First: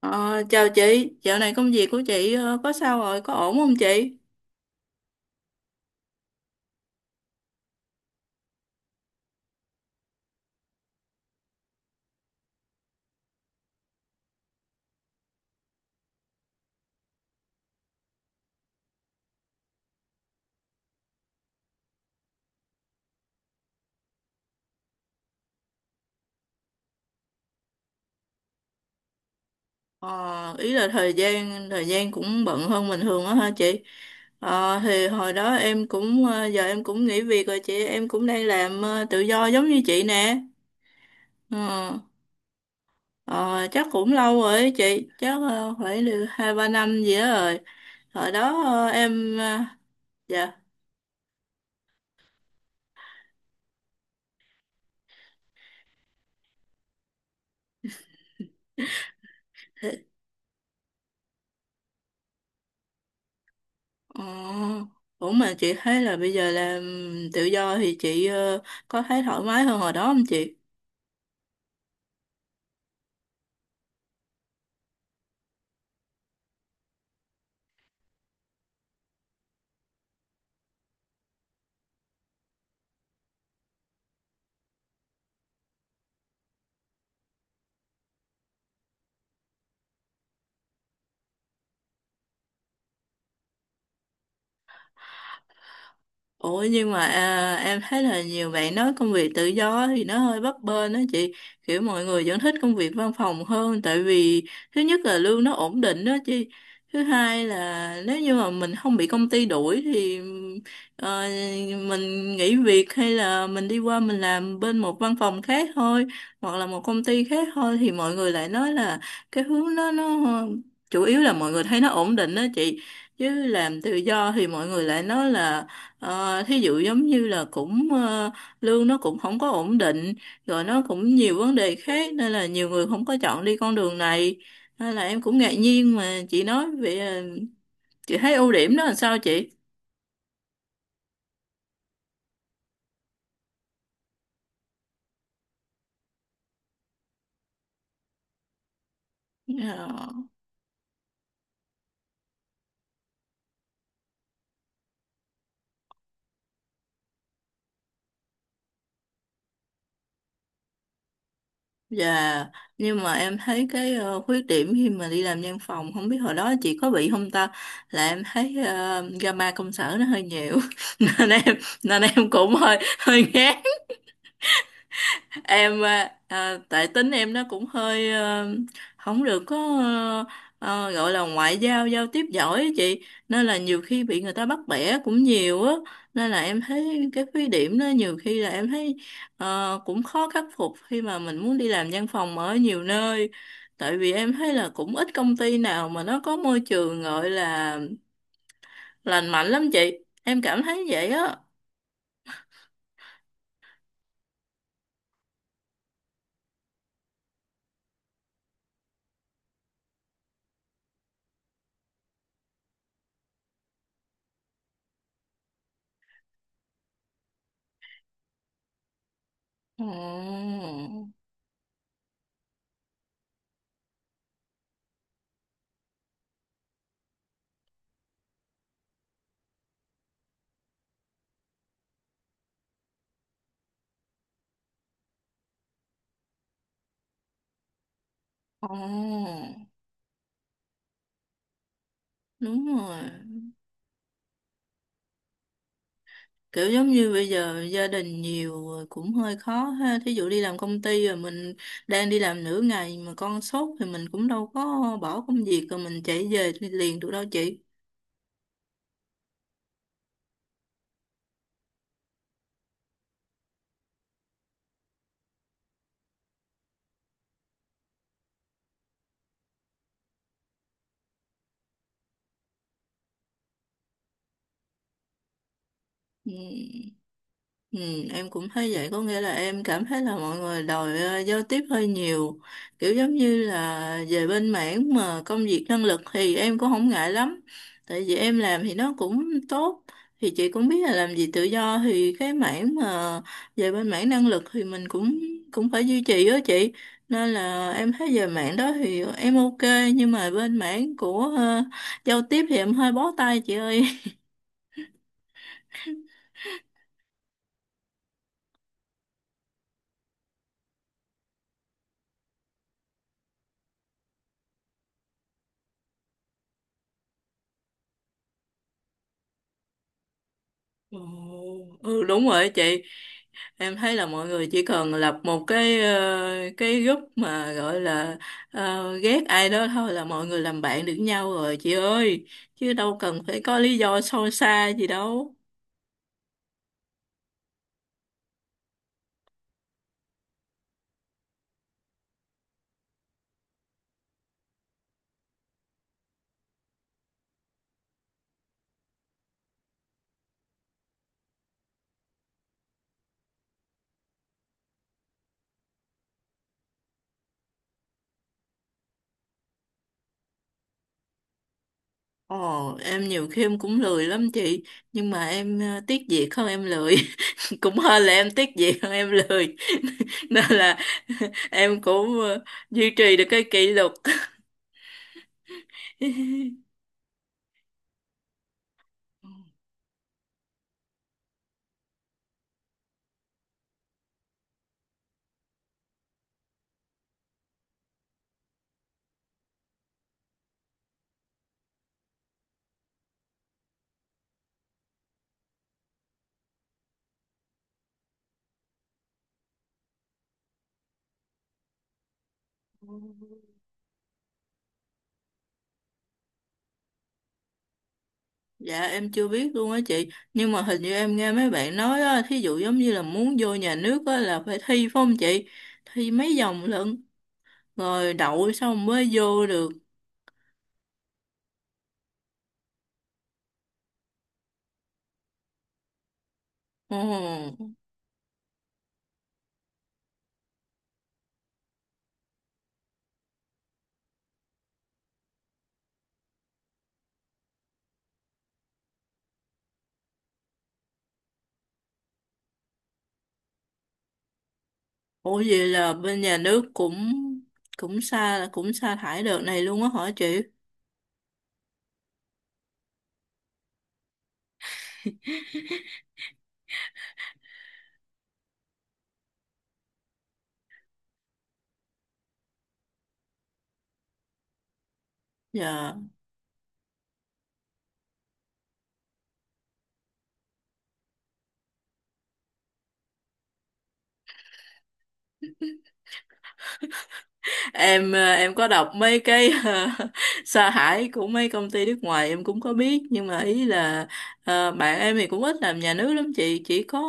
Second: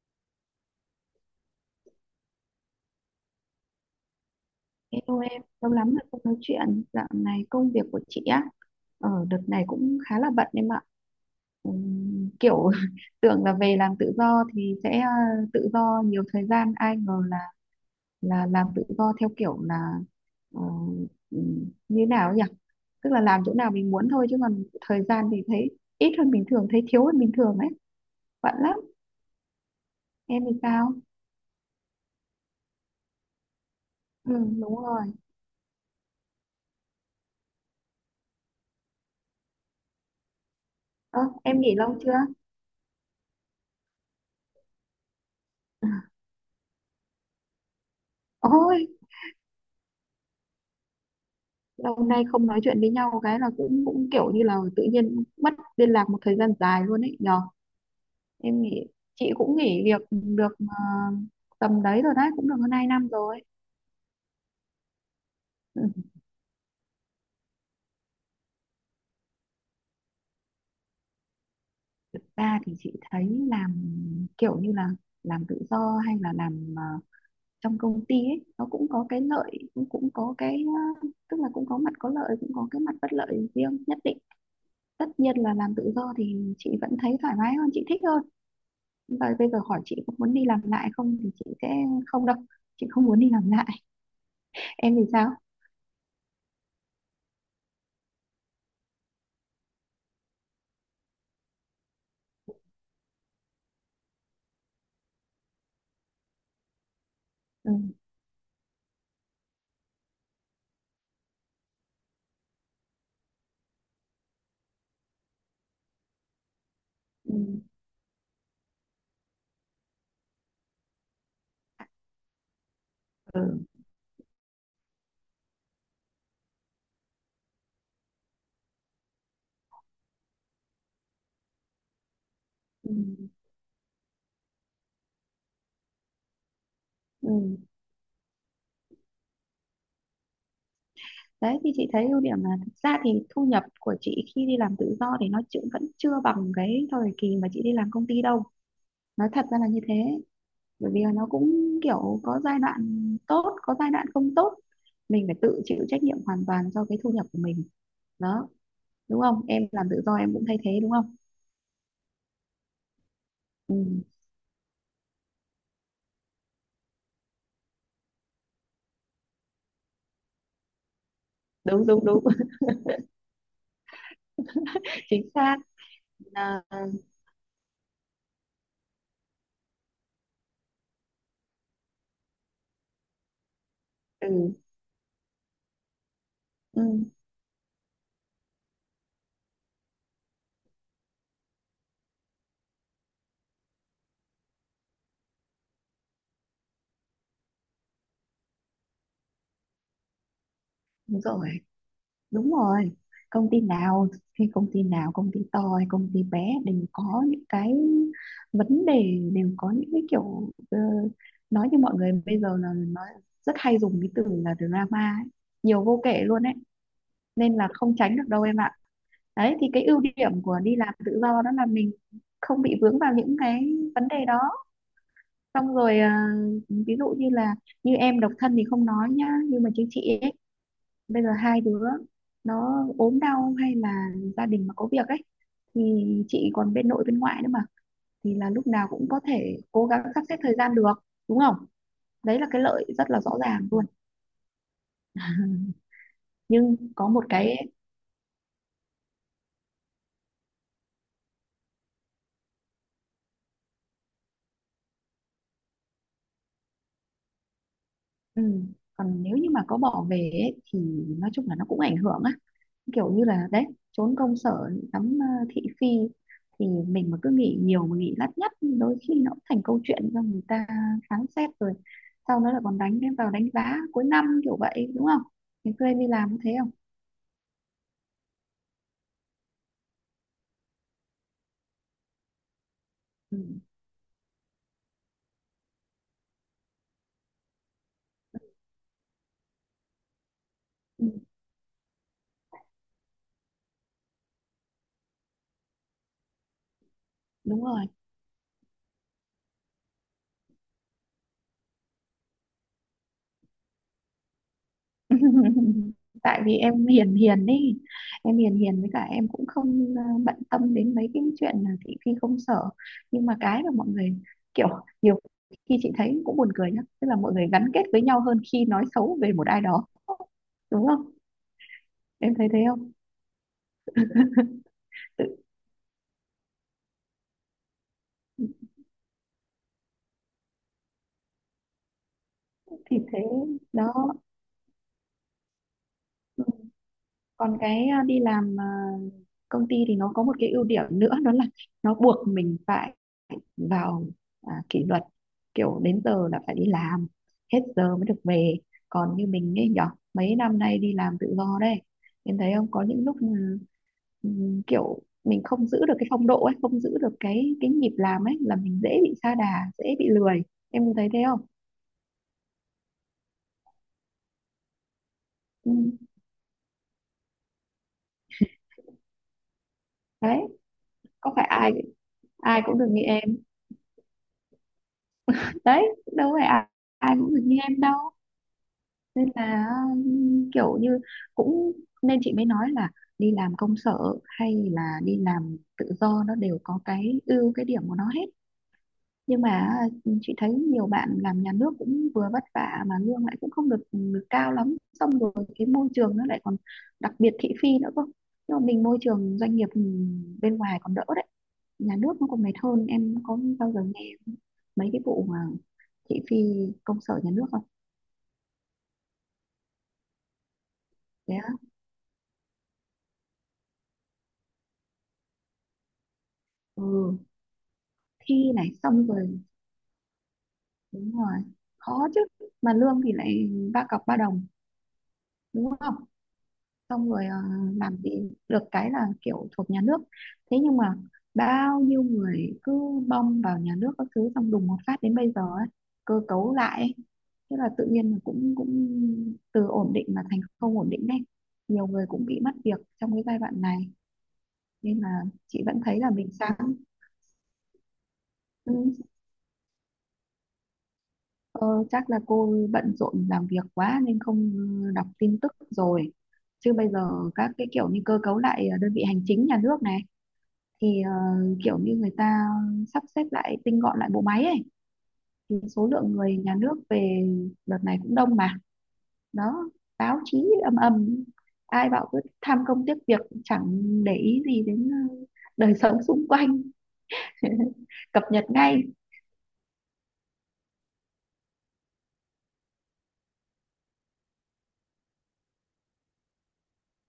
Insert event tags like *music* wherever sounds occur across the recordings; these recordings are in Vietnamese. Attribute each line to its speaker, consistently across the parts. Speaker 1: Ờ, Chào chị, dạo này công việc của chị có sao rồi, có ổn không chị?
Speaker 2: Hello em, lâu lắm rồi không nói chuyện. Dạo này công việc của chị á, ở đợt này cũng khá là bận em ạ. Kiểu *laughs* tưởng là về làm tự do thì sẽ tự do nhiều thời gian, ai ngờ là làm tự do theo kiểu là ờ, như nào ấy nhỉ? Tức là làm chỗ nào mình muốn thôi chứ còn thời gian thì thấy ít hơn bình thường, thấy thiếu hơn bình thường ấy. Bận lắm. Em
Speaker 1: Ờ,
Speaker 2: thì
Speaker 1: Ý là
Speaker 2: sao?
Speaker 1: thời gian cũng bận hơn bình thường á hả chị?
Speaker 2: Ừ, đúng
Speaker 1: Thì
Speaker 2: rồi.
Speaker 1: hồi đó em cũng giờ em cũng nghỉ việc rồi chị, em cũng đang làm tự do giống như chị nè.
Speaker 2: Ơ, em nghỉ lâu
Speaker 1: Ờ,
Speaker 2: chưa?
Speaker 1: ờ, Chắc cũng lâu rồi ấy chị, chắc phải
Speaker 2: *laughs*
Speaker 1: được hai ba năm gì đó rồi. Hồi đó
Speaker 2: Ôi,
Speaker 1: dạ
Speaker 2: lâu nay không nói chuyện với nhau cái là cũng cũng kiểu như là tự nhiên mất liên lạc một thời gian dài luôn ấy nhờ, em nghĩ chị cũng nghỉ việc
Speaker 1: thế-
Speaker 2: được tầm đấy rồi, đấy cũng được hơn 2 năm rồi.
Speaker 1: ờ, ủa mà chị
Speaker 2: *laughs*
Speaker 1: thấy
Speaker 2: Ừ.
Speaker 1: là bây giờ làm tự do thì chị có thấy thoải mái hơn hồi đó không chị?
Speaker 2: Thực ra thì chị thấy làm kiểu như là làm tự do hay là làm trong công ty ấy, nó cũng có cái lợi cũng cũng có cái tức là cũng có mặt có lợi cũng có cái mặt bất lợi riêng nhất định. Tất nhiên là làm tự do thì chị vẫn thấy thoải mái hơn, chị thích hơn. Và bây giờ hỏi chị có muốn đi làm lại không thì chị sẽ không đâu, chị không muốn đi làm lại. *laughs* Em thì sao?
Speaker 1: Ủa nhưng mà à, em thấy là nhiều bạn nói công việc tự do thì nó hơi bấp bênh đó chị, kiểu mọi người vẫn thích công việc văn phòng hơn. Tại vì thứ nhất là lương nó ổn định đó chị, thứ hai
Speaker 2: Ừ.
Speaker 1: là nếu như mà mình không bị công ty đuổi thì ờ, mình nghỉ việc hay là mình đi qua mình làm bên một văn phòng khác thôi, hoặc là một công ty
Speaker 2: Ừ.
Speaker 1: khác thôi, thì mọi người lại nói là cái hướng đó nó chủ yếu là mọi người thấy nó ổn định đó chị.
Speaker 2: Ừ.
Speaker 1: Chứ làm tự do thì mọi người lại nói là thí dụ giống như là cũng lương nó cũng không có ổn định, rồi nó cũng nhiều vấn đề khác, nên là nhiều người
Speaker 2: Ừ.
Speaker 1: không có chọn đi con đường này. Nên là em cũng ngạc nhiên mà chị nói vậy. Ờ,
Speaker 2: Ừ.
Speaker 1: chị thấy ưu điểm đó là sao chị?
Speaker 2: Đấy thì chị thấy ưu điểm là thực ra thì thu nhập của chị khi đi làm tự do thì nó chưa, vẫn chưa bằng cái thời kỳ mà chị đi làm công ty đâu, nói thật ra là như thế.
Speaker 1: Ờ,
Speaker 2: Bởi vì là nó cũng kiểu có giai đoạn tốt có giai đoạn không tốt, mình phải tự chịu trách nhiệm hoàn toàn cho cái thu nhập của mình đó, đúng không? Em làm tự do em cũng thay thế đúng không?
Speaker 1: dạ, nhưng mà em thấy
Speaker 2: Ừ.
Speaker 1: cái khuyết điểm khi mà đi làm văn phòng, không biết hồi đó chị có bị không ta, là em thấy drama công sở nó hơi nhiều *laughs* nên em,
Speaker 2: Đúng
Speaker 1: nên
Speaker 2: đúng đúng.
Speaker 1: em cũng hơi hơi ghét.
Speaker 2: *laughs* Chính xác.
Speaker 1: Em
Speaker 2: À,
Speaker 1: tại tính em nó cũng hơi không được có ờ, gọi là ngoại giao giao tiếp giỏi á chị, nên là nhiều khi bị người ta
Speaker 2: ừ,
Speaker 1: bắt bẻ cũng nhiều á. Nên là em thấy
Speaker 2: ừ,
Speaker 1: cái khuyết điểm đó nhiều khi là em thấy cũng khó khắc phục khi mà mình muốn đi làm văn phòng ở nhiều nơi. Tại vì em thấy là cũng ít công ty nào mà nó có môi trường gọi là lành mạnh lắm chị, em cảm thấy vậy
Speaker 2: đúng
Speaker 1: á.
Speaker 2: rồi, đúng rồi. Công ty nào thì công ty nào, công ty to hay công ty bé đều có những cái vấn đề, đều có những cái kiểu nói như mọi người bây giờ là nói rất hay dùng cái từ là drama ấy. Nhiều vô kể luôn ấy, nên là không tránh được đâu em ạ. Đấy thì cái ưu điểm
Speaker 1: Ồ,
Speaker 2: của đi làm tự do đó là mình không bị vướng vào những cái vấn đề đó. Xong rồi à, ví dụ như là như em độc thân thì không nói nhá, nhưng mà chứ chị ấy, bây giờ hai đứa nó ốm đau hay là gia đình mà có việc ấy, thì chị còn bên nội bên ngoại nữa mà, thì là lúc
Speaker 1: ồ,
Speaker 2: nào cũng có thể cố gắng sắp xếp thời gian được, đúng không? Đấy là cái
Speaker 1: đúng
Speaker 2: lợi
Speaker 1: rồi,
Speaker 2: rất là rõ ràng luôn. *laughs*
Speaker 1: kiểu
Speaker 2: Nhưng
Speaker 1: giống
Speaker 2: có
Speaker 1: như
Speaker 2: một
Speaker 1: bây
Speaker 2: cái
Speaker 1: giờ
Speaker 2: ấy,
Speaker 1: gia đình nhiều rồi cũng hơi khó ha, thí dụ đi làm công ty rồi mình đang đi làm nửa ngày mà con sốt thì mình cũng đâu có bỏ công việc rồi mình chạy về liền được đâu chị.
Speaker 2: ừ, còn nếu như mà có bỏ về ấy, thì nói chung là nó cũng ảnh hưởng á, kiểu như là đấy, trốn công sở ngắm thị phi thì mình mà cứ nghĩ nhiều mà nghĩ lắt nhắt, đôi khi nó cũng thành câu chuyện cho người ta phán xét, rồi sau đó là còn đánh em vào đánh giá cuối năm kiểu vậy, đúng không? Ngày xưa em đi làm
Speaker 1: Ừ.
Speaker 2: có thế không?
Speaker 1: Ừ, em cũng thấy vậy, có nghĩa là em cảm thấy là mọi người đòi giao tiếp hơi nhiều. Kiểu giống
Speaker 2: Ừ.
Speaker 1: như là về bên mảng mà công việc năng lực thì em cũng không ngại lắm, tại vì em làm thì nó cũng tốt. Thì chị cũng biết là
Speaker 2: Ừ,
Speaker 1: làm gì tự do thì cái mảng mà về bên mảng năng lực thì mình cũng cũng phải duy trì đó chị. Nên
Speaker 2: đúng
Speaker 1: là
Speaker 2: rồi.
Speaker 1: em thấy về mảng đó thì em ok, nhưng mà bên mảng của giao tiếp thì em hơi bó tay chị ơi.
Speaker 2: *laughs* Tại vì em hiền hiền đi, em hiền hiền với cả em cũng không bận tâm đến mấy cái chuyện là thị phi công sở. Nhưng mà cái mà mọi người kiểu, nhiều khi chị thấy cũng buồn cười nhá, tức là mọi người gắn kết với nhau hơn khi nói xấu về một ai đó, đúng
Speaker 1: Ồ,
Speaker 2: không?
Speaker 1: ừ đúng
Speaker 2: Em
Speaker 1: rồi
Speaker 2: thấy thế
Speaker 1: chị,
Speaker 2: không?
Speaker 1: em thấy là mọi người chỉ cần lập
Speaker 2: Tự-
Speaker 1: một cái cái group mà gọi là ờ, ghét ai đó thôi là mọi người làm bạn được nhau rồi chị ơi, chứ đâu
Speaker 2: thì thế
Speaker 1: cần phải có lý
Speaker 2: đó.
Speaker 1: do sâu xa gì đâu.
Speaker 2: Còn cái à, đi làm à, công ty thì nó có một cái ưu điểm nữa đó là nó buộc mình phải vào à, kỷ luật, kiểu đến giờ là phải đi làm, hết giờ mới được về. Còn như mình ấy nhở, mấy năm nay đi làm tự do đây, em thấy không, có những lúc ừ, ừ, kiểu mình không giữ được cái phong độ ấy, không giữ được cái nhịp làm ấy là mình dễ bị sa đà, dễ bị lười. Em có thấy thế không?
Speaker 1: Ồ em nhiều khi em cũng lười lắm chị, nhưng mà em
Speaker 2: Ừ.
Speaker 1: tiếc việc hơn em lười *laughs* cũng hơn là em tiếc việc hơn em lười. *laughs*
Speaker 2: Đấy,
Speaker 1: Nên là
Speaker 2: có phải
Speaker 1: *laughs*
Speaker 2: ai
Speaker 1: em cũng
Speaker 2: ai cũng được
Speaker 1: duy
Speaker 2: như
Speaker 1: trì được
Speaker 2: em,
Speaker 1: cái kỷ luật.
Speaker 2: đấy đâu phải
Speaker 1: *laughs*
Speaker 2: ai cũng được như em đâu. Nên là kiểu như cũng, nên chị mới nói là đi làm công sở hay là đi làm tự do nó đều có cái ưu cái điểm của nó hết. Nhưng mà chị thấy nhiều bạn làm nhà nước cũng vừa vất vả mà lương lại cũng không được cao lắm, xong rồi cái môi trường nó lại còn đặc biệt thị phi nữa cơ. Nhưng mà mình môi trường doanh nghiệp bên ngoài còn đỡ đấy, nhà nước nó còn mệt hơn. Em có bao giờ nghe mấy cái vụ mà thị phi công sở nhà nước không?
Speaker 1: Dạ em chưa biết luôn á chị. Nhưng mà hình như em nghe
Speaker 2: Thế á.
Speaker 1: mấy bạn nói á, thí dụ giống như là muốn vô nhà nước á là phải thi phải không chị? Thi mấy vòng
Speaker 2: Ừ.
Speaker 1: lận, rồi đậu
Speaker 2: Thi này
Speaker 1: xong
Speaker 2: xong
Speaker 1: mới
Speaker 2: rồi,
Speaker 1: vô được.
Speaker 2: đúng rồi, khó chứ. Mà lương thì lại ba cọc ba đồng, đúng không? Xong rồi
Speaker 1: Ồ,
Speaker 2: làm gì được cái là kiểu thuộc nhà nước. Thế nhưng mà bao nhiêu người cứ bom vào nhà nước các thứ, xong đùng một phát đến bây giờ ấy, cơ cấu lại ấy. Thế là tự nhiên là cũng cũng từ ổn định mà thành không ổn định đấy, nhiều người cũng bị mất việc trong cái giai đoạn này, nên là
Speaker 1: ủa
Speaker 2: chị
Speaker 1: vậy
Speaker 2: vẫn
Speaker 1: là
Speaker 2: thấy là
Speaker 1: bên
Speaker 2: mình
Speaker 1: nhà nước
Speaker 2: sáng.
Speaker 1: cũng Cũng xa cũng sa
Speaker 2: Ừ,
Speaker 1: thải đợt này luôn á hả chị?
Speaker 2: ờ, chắc là cô bận rộn làm việc quá nên không đọc tin tức rồi. Chứ bây giờ các cái kiểu như cơ cấu lại đơn vị hành chính nhà nước này thì kiểu như người ta sắp xếp lại, tinh gọn lại bộ máy ấy, thì số
Speaker 1: Dạ
Speaker 2: lượng người nhà nước về đợt này cũng đông mà. Đó, báo chí ầm ầm, ai bảo cứ tham công tiếc việc chẳng để ý gì đến đời *laughs* sống xung quanh. *laughs*
Speaker 1: em
Speaker 2: Cập nhật
Speaker 1: em có
Speaker 2: ngay.
Speaker 1: đọc mấy cái *laughs* sa thải của mấy công ty nước ngoài em cũng có biết, nhưng mà ý là bạn em thì cũng ít làm nhà nước lắm chị, chỉ có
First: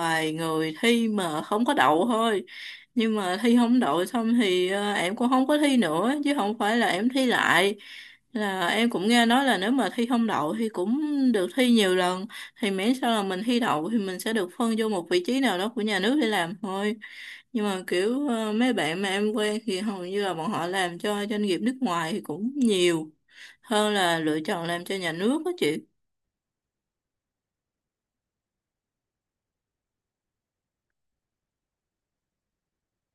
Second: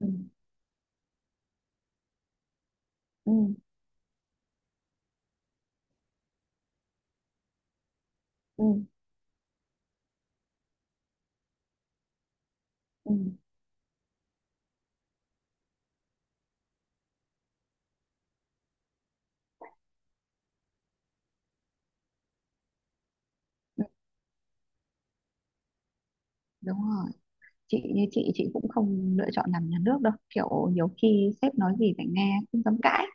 Speaker 2: Ừ,
Speaker 1: người thi mà không có đậu thôi. Nhưng
Speaker 2: ừ,
Speaker 1: mà thi không đậu xong thì em cũng không có thi nữa, chứ không phải là em thi lại. Là
Speaker 2: ừ,
Speaker 1: em cũng nghe nói là nếu mà thi không đậu thì cũng được thi nhiều lần, thì miễn sao
Speaker 2: ừ,
Speaker 1: là mình thi đậu thì mình sẽ được phân vô một vị trí nào đó của nhà nước để làm thôi. Nhưng mà kiểu mấy bạn mà em quen thì hầu như là bọn họ làm cho doanh nghiệp nước ngoài thì cũng nhiều
Speaker 2: ừ,
Speaker 1: hơn là lựa chọn làm cho nhà nước đó chị.
Speaker 2: đúng rồi. Chị như chị cũng không lựa chọn làm nhà nước đâu, kiểu nhiều khi sếp nói gì phải nghe không dám cãi.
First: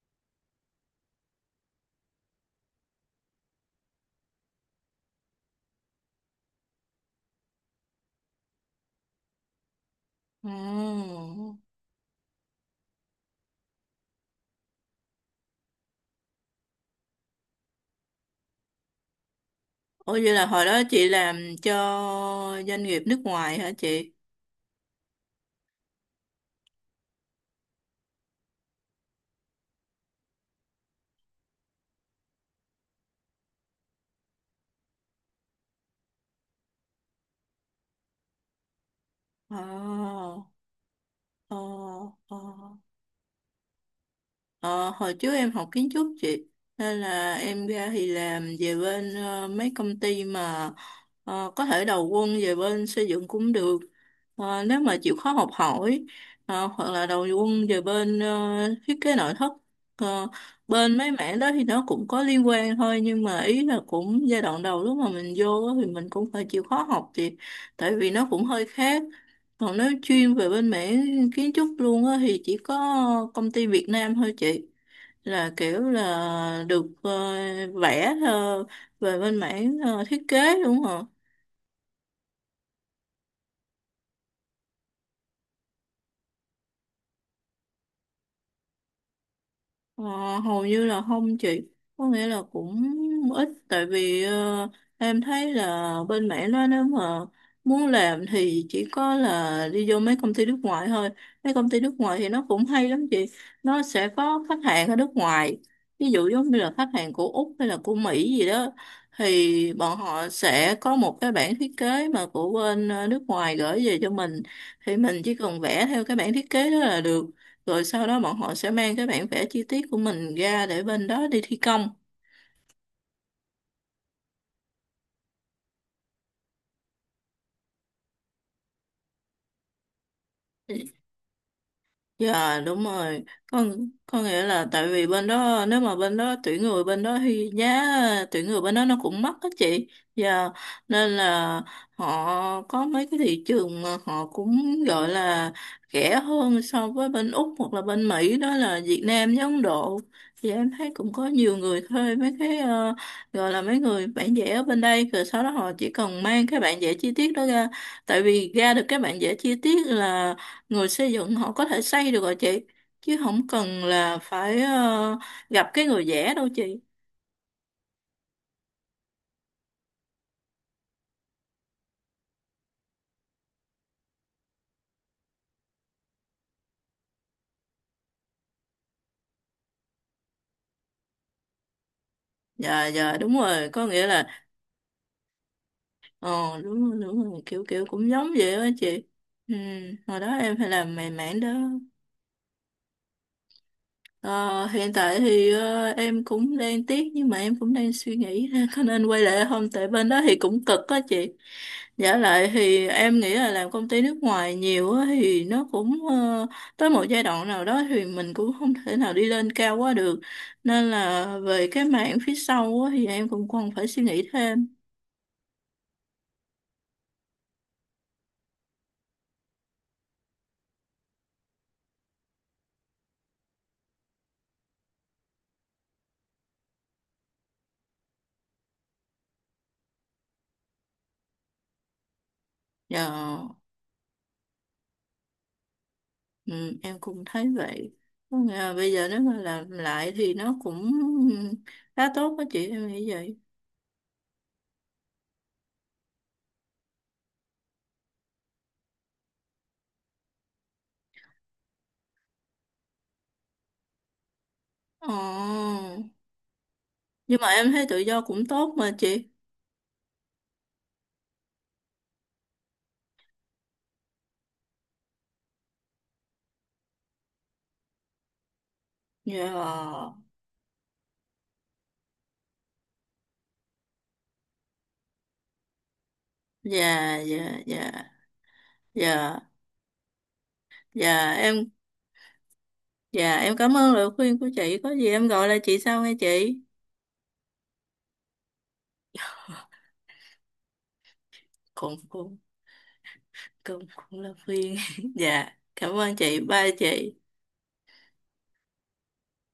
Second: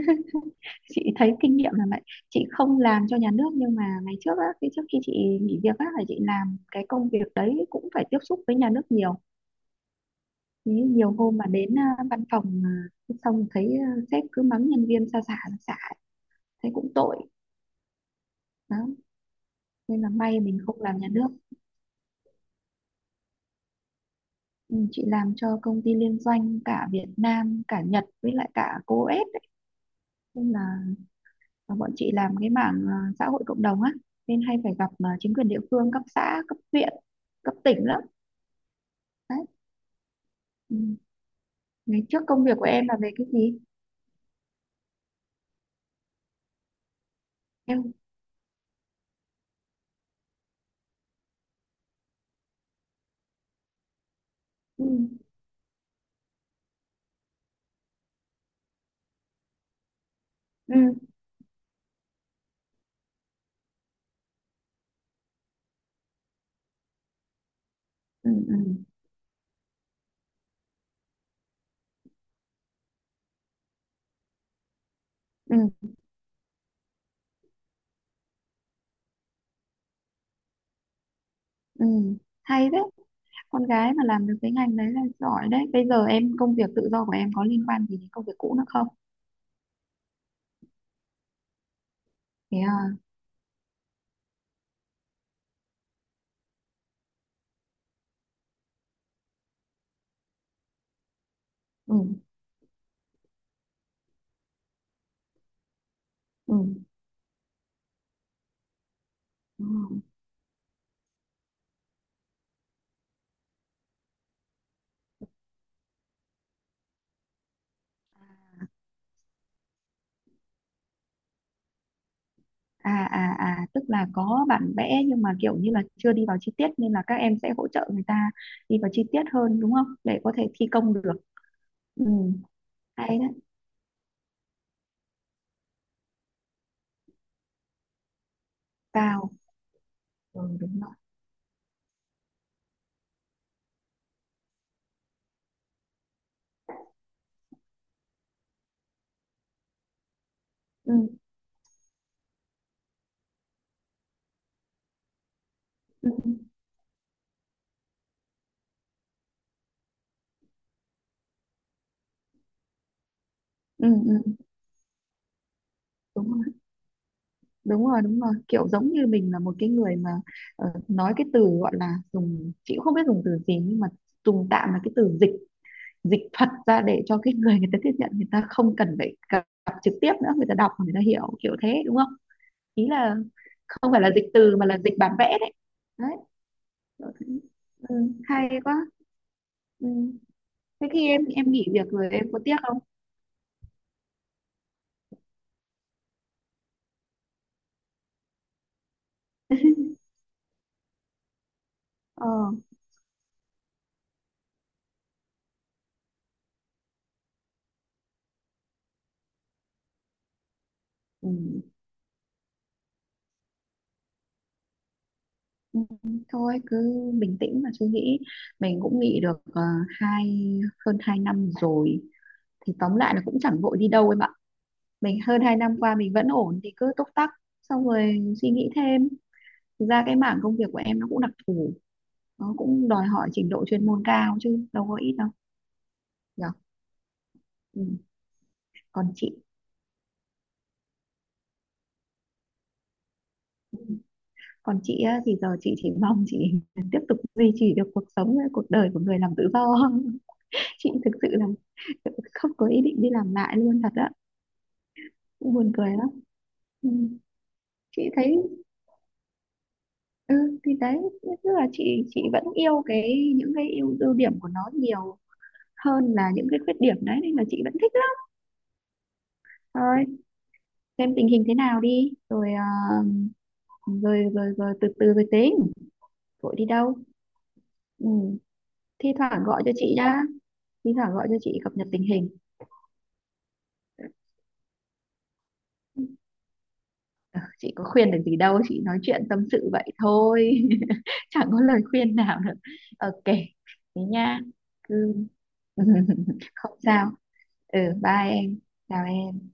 Speaker 2: *laughs* Chị thấy kinh nghiệm là vậy. Chị không làm cho nhà nước nhưng mà ngày trước á, cái trước khi chị nghỉ việc á là chị làm cái công việc đấy cũng phải tiếp xúc với nhà nước nhiều. Thế nhiều
Speaker 1: Ồ,
Speaker 2: hôm mà đến à, văn phòng à, xong thấy à, sếp cứ mắng nhân viên xa xả xa xả, thấy cũng tội đó, nên là
Speaker 1: ủa vậy
Speaker 2: may
Speaker 1: là
Speaker 2: mình
Speaker 1: hồi đó
Speaker 2: không làm
Speaker 1: chị
Speaker 2: nhà nước.
Speaker 1: làm cho doanh nghiệp nước ngoài hả chị?
Speaker 2: Ừ, chị làm cho công ty liên doanh cả Việt Nam cả Nhật với lại cả cô ép ấy, nên là và bọn chị làm cái mảng à, xã hội cộng đồng á, nên hay phải gặp à, chính quyền địa phương cấp xã cấp huyện cấp tỉnh lắm đấy.
Speaker 1: Ồ,
Speaker 2: Ừ.
Speaker 1: ồ,
Speaker 2: Ngày trước
Speaker 1: ồ.
Speaker 2: công việc của em là về cái gì?
Speaker 1: Ờ, Hồi trước em học kiến trúc chị, nên là em ra
Speaker 2: Em,
Speaker 1: thì làm về bên mấy công ty mà có thể đầu quân về bên xây dựng cũng được. Nếu
Speaker 2: ừ.
Speaker 1: mà chịu khó học hỏi, hoặc là đầu quân về bên thiết kế nội thất. Ờ,
Speaker 2: Ừ.
Speaker 1: Bên mấy mảng đó thì nó cũng có liên quan thôi, nhưng mà ý là cũng giai đoạn đầu lúc mà mình vô á thì mình cũng phải chịu khó học chị, tại vì nó
Speaker 2: Ừ.
Speaker 1: cũng
Speaker 2: Ừ.
Speaker 1: hơi khác. Còn nếu chuyên về bên mảng kiến trúc luôn á thì chỉ có công ty Việt Nam thôi chị, là
Speaker 2: Ừ.
Speaker 1: kiểu là được vẽ về bên mảng thiết kế đúng không?
Speaker 2: Ừ. Hay đấy, con gái mà làm được cái ngành đấy là giỏi đấy. Bây giờ em công việc tự do của em có liên quan gì đến công việc cũ nữa không?
Speaker 1: Ờ, Hầu như là không chị, có nghĩa là
Speaker 2: Thế
Speaker 1: cũng
Speaker 2: à.
Speaker 1: ít. Tại vì em thấy là bên mẹ nó nếu mà muốn làm thì chỉ có là đi vô mấy công ty nước ngoài thôi. Mấy công ty nước
Speaker 2: Ừ.
Speaker 1: ngoài thì nó cũng hay lắm chị, nó sẽ có khách hàng ở nước ngoài, ví dụ giống
Speaker 2: Ừ,
Speaker 1: như là khách hàng của Úc hay là của Mỹ gì đó.
Speaker 2: ừ.
Speaker 1: Thì bọn họ sẽ có một cái bản thiết kế mà của bên nước ngoài gửi về cho mình, thì mình chỉ cần vẽ theo cái bản thiết kế đó là được. Rồi sau đó bọn họ sẽ mang cái bản vẽ chi tiết của mình ra để bên đó đi thi công.
Speaker 2: À à à, tức là có bản vẽ nhưng mà kiểu như là chưa đi vào chi tiết nên là các em sẽ hỗ trợ người ta đi vào chi tiết hơn, đúng không? Để có thể thi công được. Ừ,
Speaker 1: Dạ đúng
Speaker 2: hay
Speaker 1: rồi,
Speaker 2: đấy,
Speaker 1: con có nghĩa là tại vì bên đó nếu mà bên đó tuyển người bên đó thì giá tuyển người bên đó nó cũng
Speaker 2: cao.
Speaker 1: mắc á chị.
Speaker 2: Ừ,
Speaker 1: Dạ,
Speaker 2: đúng rồi.
Speaker 1: nên là họ có mấy cái thị trường mà họ cũng gọi là rẻ hơn so với bên Úc hoặc là bên Mỹ, đó là Việt Nam với Ấn Độ. Thì em thấy
Speaker 2: Ừ,
Speaker 1: cũng có nhiều người thuê mấy cái gọi là mấy người bản vẽ ở bên đây, rồi sau đó họ chỉ
Speaker 2: ừ,
Speaker 1: cần
Speaker 2: ừ,
Speaker 1: mang cái bản vẽ chi tiết đó ra. Tại vì ra được cái bản vẽ chi tiết là người xây dựng họ có thể xây được rồi chị, chứ không cần
Speaker 2: ừ,
Speaker 1: là
Speaker 2: ừ,
Speaker 1: phải gặp cái người
Speaker 2: đúng
Speaker 1: vẽ đâu
Speaker 2: rồi.
Speaker 1: chị.
Speaker 2: Đúng rồi, đúng rồi. Kiểu giống như mình là một cái người mà nói cái từ gọi là dùng chị cũng không biết dùng từ gì, nhưng mà dùng tạm là cái từ dịch dịch thuật ra để cho cái người người ta tiếp nhận, người ta không cần phải gặp trực tiếp nữa, người ta đọc người ta hiểu kiểu thế, đúng không?
Speaker 1: Dạ
Speaker 2: Ý
Speaker 1: dạ
Speaker 2: là
Speaker 1: đúng rồi, có
Speaker 2: không phải
Speaker 1: nghĩa
Speaker 2: là dịch
Speaker 1: là
Speaker 2: từ mà là dịch bản vẽ đấy. Đấy,
Speaker 1: ờ đúng rồi, đúng rồi, kiểu kiểu
Speaker 2: ừ,
Speaker 1: cũng giống vậy
Speaker 2: hay
Speaker 1: đó
Speaker 2: quá.
Speaker 1: chị. Ừ,
Speaker 2: Ừ.
Speaker 1: hồi đó em phải
Speaker 2: Thế
Speaker 1: làm
Speaker 2: khi
Speaker 1: mày
Speaker 2: em
Speaker 1: mảng đó.
Speaker 2: em nghỉ việc rồi em có tiếc không?
Speaker 1: Ờ, Hiện tại thì em cũng đang tiếc, nhưng mà em cũng đang suy nghĩ ha, có nên quay lại không, tại bên đó thì cũng cực á chị. Giả
Speaker 2: Ờ,
Speaker 1: lại thì em nghĩ là làm công ty nước ngoài nhiều á, thì nó cũng tới một giai đoạn nào đó thì mình cũng không thể nào đi lên cao quá được. Nên là
Speaker 2: ừ.
Speaker 1: về cái mảng phía sau á, thì em cũng còn phải suy nghĩ thêm.
Speaker 2: Ừ, thôi cứ bình tĩnh mà suy nghĩ, mình cũng nghỉ được hai hơn hai năm rồi thì tóm lại là cũng chẳng vội đi đâu em ạ. Mình hơn 2 năm qua mình vẫn ổn thì cứ túc tắc, xong rồi suy nghĩ thêm. Thực ra cái mảng công việc của em nó cũng đặc thù, nó cũng đòi
Speaker 1: Dạ,
Speaker 2: hỏi trình độ chuyên môn cao chứ đâu có ít đâu nhở.
Speaker 1: ừ, em cũng thấy
Speaker 2: Ừ.
Speaker 1: vậy. Có nghĩa là bây giờ
Speaker 2: Còn
Speaker 1: nếu mà
Speaker 2: chị,
Speaker 1: làm lại thì nó cũng khá tốt á chị, em nghĩ vậy.
Speaker 2: còn chị á, thì giờ chị chỉ mong chị *laughs* tiếp tục duy trì được cuộc sống cuộc đời của người làm tự do. *laughs* Chị thực sự là *laughs* không có ý định đi làm lại luôn thật á,
Speaker 1: Ồ
Speaker 2: cũng buồn cười lắm. Ừ.
Speaker 1: nhưng mà em thấy tự
Speaker 2: Chị
Speaker 1: do
Speaker 2: thấy
Speaker 1: cũng tốt mà chị.
Speaker 2: ừ, thì đấy tức là chị vẫn yêu cái những cái ưu ưu điểm của nó nhiều hơn là những cái khuyết điểm đấy, nên là chị vẫn thích lắm. Thôi,
Speaker 1: Dạ,
Speaker 2: xem tình hình thế nào đi rồi à, rồi rồi rồi từ từ rồi tính, vội đi đâu.
Speaker 1: dạ, dạ, dạ,
Speaker 2: Ừ. Thi thoảng
Speaker 1: dạ,
Speaker 2: gọi cho chị đã, thi thoảng gọi
Speaker 1: dạ
Speaker 2: cho chị
Speaker 1: em,
Speaker 2: cập nhật tình hình.
Speaker 1: dạ em cảm ơn lời khuyên của chị, có gì em gọi lại chị sau nghe chị.
Speaker 2: Ờ, chị có khuyên được gì đâu, chị nói chuyện tâm sự vậy thôi. *laughs* Chẳng có lời
Speaker 1: cũng
Speaker 2: khuyên
Speaker 1: cũng
Speaker 2: nào được. OK.
Speaker 1: cũng
Speaker 2: Thế
Speaker 1: cũng là
Speaker 2: nha,
Speaker 1: khuyên. *laughs*
Speaker 2: cứ
Speaker 1: Dạ cảm ơn chị,
Speaker 2: *laughs*
Speaker 1: bye
Speaker 2: không sao.
Speaker 1: chị.
Speaker 2: Ừ, bye em. Chào em.